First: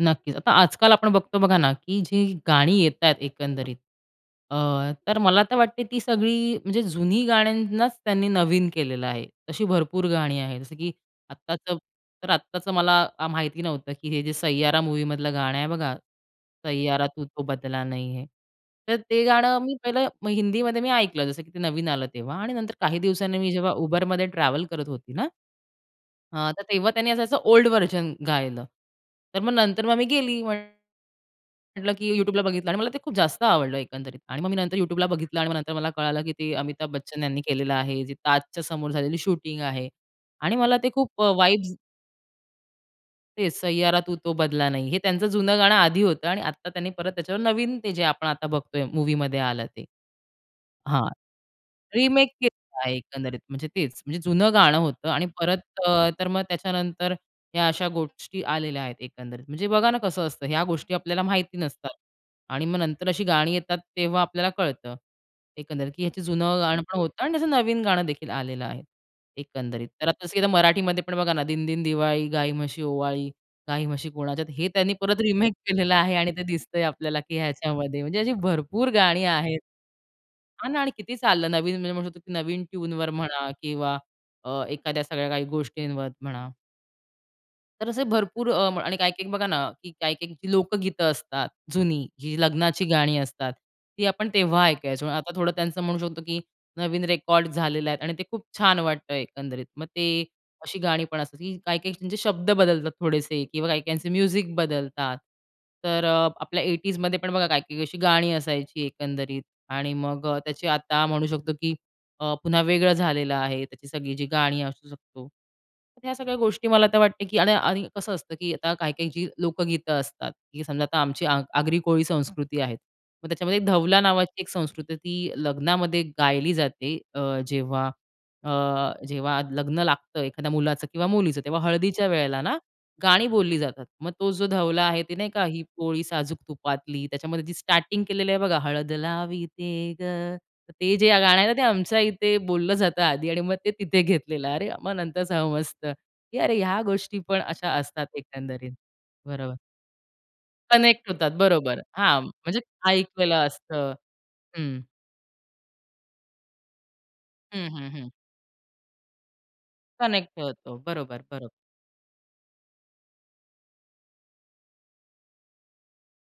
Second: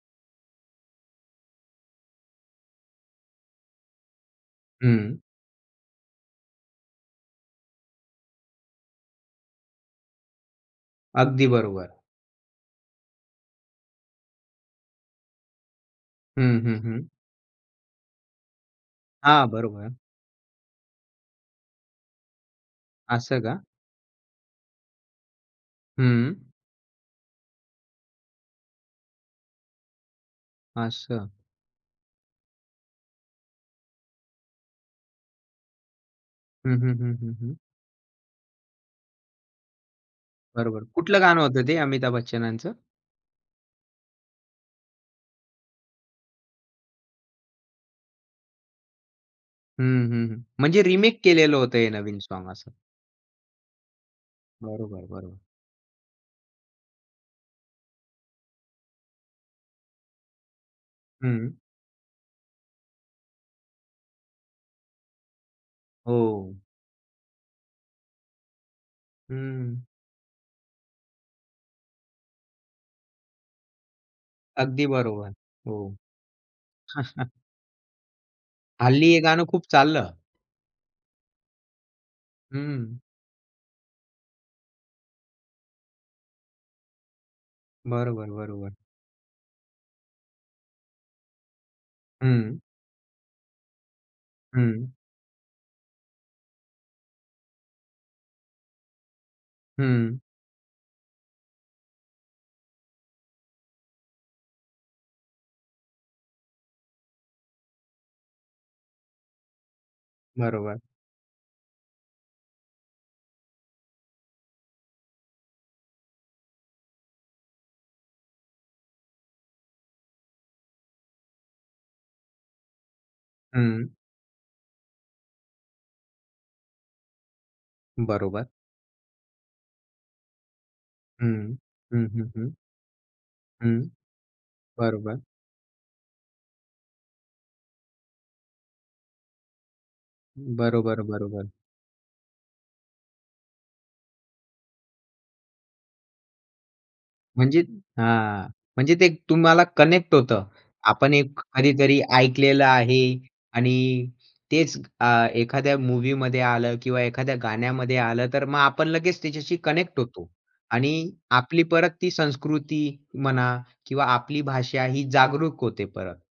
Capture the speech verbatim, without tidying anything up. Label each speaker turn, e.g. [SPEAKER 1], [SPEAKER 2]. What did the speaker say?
[SPEAKER 1] नक्कीच. आता आजकाल आपण बघतो बघा ना, की जी गाणी येत आहेत एकंदरीत अ, तर
[SPEAKER 2] हं.
[SPEAKER 1] मला तर वाटते ती सगळी म्हणजे जुनी गाण्यांनाच त्यांनी नवीन केलेलं आहे. अशी भरपूर गाणी आहेत जसं की
[SPEAKER 2] अगदी
[SPEAKER 1] आत्ताचं
[SPEAKER 2] बरोबर.
[SPEAKER 1] तर, आत्ताचं मला आ, माहिती नव्हतं की हे जे सय्यारा मूव्हीमधलं गाणं आहे बघा,
[SPEAKER 2] हं, हं. हं.
[SPEAKER 1] सय्यारा तू तो बदला नही है. तर ते
[SPEAKER 2] हां.
[SPEAKER 1] गाणं मी
[SPEAKER 2] बरोबर.
[SPEAKER 1] पहिलं हिंदीमध्ये मी ऐकलं, जसं की ते नवीन आलं तेव्हा आणि नंतर काही दिवसांनी
[SPEAKER 2] असं
[SPEAKER 1] मी
[SPEAKER 2] का?
[SPEAKER 1] जेव्हा Uberमध्ये ट्रॅव्हल करत होती ना
[SPEAKER 2] हं.
[SPEAKER 1] हां, तर तेव्हा त्यांनी असं ओल्ड व्हर्जन गायलं. तर मग नंतर मग आम्ही गेली म्हण
[SPEAKER 2] असं.
[SPEAKER 1] म्हटलं की YouTubeला बघितलं आणि मला ते खूप जास्त आवडलं एकंदरीत आणि मग मी नंतर YouTubeला बघितलं आणि मग नंतर मला कळालं की ते
[SPEAKER 2] हं,
[SPEAKER 1] अमिताभ
[SPEAKER 2] हं, हं,
[SPEAKER 1] बच्चन
[SPEAKER 2] हं,
[SPEAKER 1] यांनी
[SPEAKER 2] हं.
[SPEAKER 1] केलेलं आहे. ते ताजच्या समोर झालेली शूटिंग आहे. आणि मला
[SPEAKER 2] बरोबर.
[SPEAKER 1] ते
[SPEAKER 2] कुठलं
[SPEAKER 1] खूप अ,
[SPEAKER 2] गाणं होतं
[SPEAKER 1] वाइब्स
[SPEAKER 2] ते अमिताभ बच्चनांच?
[SPEAKER 1] तेच सय्यारा तू तो बदला नही. हे त्यांचं जुनं गाणं आधी होतं आणि आता त्यांनी परत त्याच्यावर नवीन ते जे आपण आता बघतोय मूव्हीमध्ये आलं ते.
[SPEAKER 2] हं, हं. हं. म्हणजे
[SPEAKER 1] हां.
[SPEAKER 2] रिमेक केलेलं होतं हे नवीन
[SPEAKER 1] रिमेक
[SPEAKER 2] सॉँग असं.
[SPEAKER 1] केलेलं आहे एकंदरीत म्हणजे तेच म्हणजे जुनं गाणं
[SPEAKER 2] बरोबर,
[SPEAKER 1] होतं आणि
[SPEAKER 2] बरोबर.
[SPEAKER 1] परत अ, तर मग त्याच्यानंतर ह्या अशा गोष्टी आलेल्या आहेत एकंदरीत. म्हणजे बघा ना, कसं असतं ह्या गोष्टी आपल्याला
[SPEAKER 2] हं.
[SPEAKER 1] माहिती नसतात आणि मग नंतर अशी गाणी येतात, तेव्हा आपल्याला कळतं, एकंदरीत, की ह्याचं
[SPEAKER 2] हो.
[SPEAKER 1] जुनं गाणं पण होतं आणि त्याचं नवीन गाणं देखील आलेलं आहे,
[SPEAKER 2] हं.
[SPEAKER 1] एकंदरीत. तर आता इस मराठीमध्ये पण बघा ना, दिनदिन दिवाळी, गाई म्हशी ओवाळी, गाई म्हशी कोणाच्यात, हे
[SPEAKER 2] अगदी
[SPEAKER 1] त्यांनी परत
[SPEAKER 2] बरोबर.
[SPEAKER 1] रिमेक केलेलं
[SPEAKER 2] हो.
[SPEAKER 1] आहे आणि ते दिसतंय आपल्याला की ह्याच्यामध्ये म्हणजे अशी भरपूर
[SPEAKER 2] हल्ली हे
[SPEAKER 1] गाणी
[SPEAKER 2] गाणं
[SPEAKER 1] आहेत.
[SPEAKER 2] खूप चाललं.
[SPEAKER 1] हां ना आणि किती चाललं नवीन म्हणजे म्हणू शकतो की नवीन
[SPEAKER 2] हं.
[SPEAKER 1] ट्यूनवर म्हणा किंवा अ, एखाद्या सगळ्या काही गोष्टींवर म्हणा. तर असे
[SPEAKER 2] बरोबर,
[SPEAKER 1] भरपूर अ,
[SPEAKER 2] बरोबर.
[SPEAKER 1] आणि काही-काही बघा ना, की काही-काही लोकगीतं असतात, जुनी, जी
[SPEAKER 2] हं.
[SPEAKER 1] लग्नाची गाणी असतात. ती आपण तेव्हा
[SPEAKER 2] हं.
[SPEAKER 1] ऐकायचो. म्हणजे आता थोडं त्यांचं म्हणू शकतो की नवीन रेकॉर्ड झालेल्या आहेत आणि ते खूप छान वाटतंय एकंदरीत. मग
[SPEAKER 2] हं.
[SPEAKER 1] ते अशी गाणी पण असतील की काही-काही त्यांचे शब्द बदलतात थोडेसे किंवा काही-काहींचे म्युझिक बदलतात. तर अ, आपल्या एटीजमध्ये पण बघा काही-काही अशी गाणी असायची एकंदरीत आणि मग अ, त्याची
[SPEAKER 2] बरोबर.
[SPEAKER 1] आता म्हणू शकतो की अ, पुन्हा वेगळं झालेलं आहे, त्याची सगळी जी गाणी असू शकतो. ह्या सगळ्या गोष्टी मला आता वाटते की आणि आणि कसं असतं की आता काही-काही जी लोकगीतं असतात की समजा आता आमची आग आगरी कोळी संस्कृती आहे. मग त्याच्यामध्ये
[SPEAKER 2] हं.
[SPEAKER 1] धवला नावाची एक संस्कृती होती, ती लग्नामध्ये गायली जाते अ, जेव्हा
[SPEAKER 2] बरोबर.
[SPEAKER 1] अ, जेव्हा लग्न लागतं एखाद्या मुलाचं किंवा मुलीचं
[SPEAKER 2] हं,
[SPEAKER 1] तेव्हा
[SPEAKER 2] हं,
[SPEAKER 1] हळदीच्या
[SPEAKER 2] हं,
[SPEAKER 1] वेळेला
[SPEAKER 2] हं.
[SPEAKER 1] ना, गाणी बोलली
[SPEAKER 2] हं.
[SPEAKER 1] जातात. मग तो जो धवला आहे ते
[SPEAKER 2] बरोबर.
[SPEAKER 1] नाही का, ही पोळी साजूक तुपातली त्याच्यामध्ये जी स्टार्टिंग केलेली आहे बघा, हळद लावीते गं. तर ते
[SPEAKER 2] बरोबर,
[SPEAKER 1] जे गाणं आहे
[SPEAKER 2] बरोबर.
[SPEAKER 1] ना, ते आमच्या इथे बोललं जातं आधी आणि मग ते तिथे घेतलेलं. अरे मग नंतर समजतं की अरे ह्या गोष्टी पण
[SPEAKER 2] म्हणजे
[SPEAKER 1] अशा असतात
[SPEAKER 2] हां
[SPEAKER 1] एकंदरीत.
[SPEAKER 2] म्हणजे ते
[SPEAKER 1] बरोबर.
[SPEAKER 2] तुम्हाला कनेक्ट होतं.
[SPEAKER 1] कनेक्ट
[SPEAKER 2] आपण
[SPEAKER 1] होतात,
[SPEAKER 2] एक
[SPEAKER 1] बरोबर.
[SPEAKER 2] कधीतरी
[SPEAKER 1] हां, म्हणजे
[SPEAKER 2] ऐकलेलं आहे
[SPEAKER 1] ऐकलेलं
[SPEAKER 2] आणि
[SPEAKER 1] असतं.
[SPEAKER 2] तेच
[SPEAKER 1] हं.
[SPEAKER 2] अ, एखाद्या मूव्हीमध्ये आलं किंवा एखाद्या
[SPEAKER 1] हं, हं.
[SPEAKER 2] गाण्यामध्ये
[SPEAKER 1] हं.
[SPEAKER 2] आलं, तर मग आपण लगेच त्याच्याशी कनेक्ट होतो
[SPEAKER 1] कनेक्ट होतो
[SPEAKER 2] आणि
[SPEAKER 1] बरोबर, बरोबर.
[SPEAKER 2] आपली परत ती संस्कृती म्हणा किंवा आपली भाषा ही जागरूक होते परत.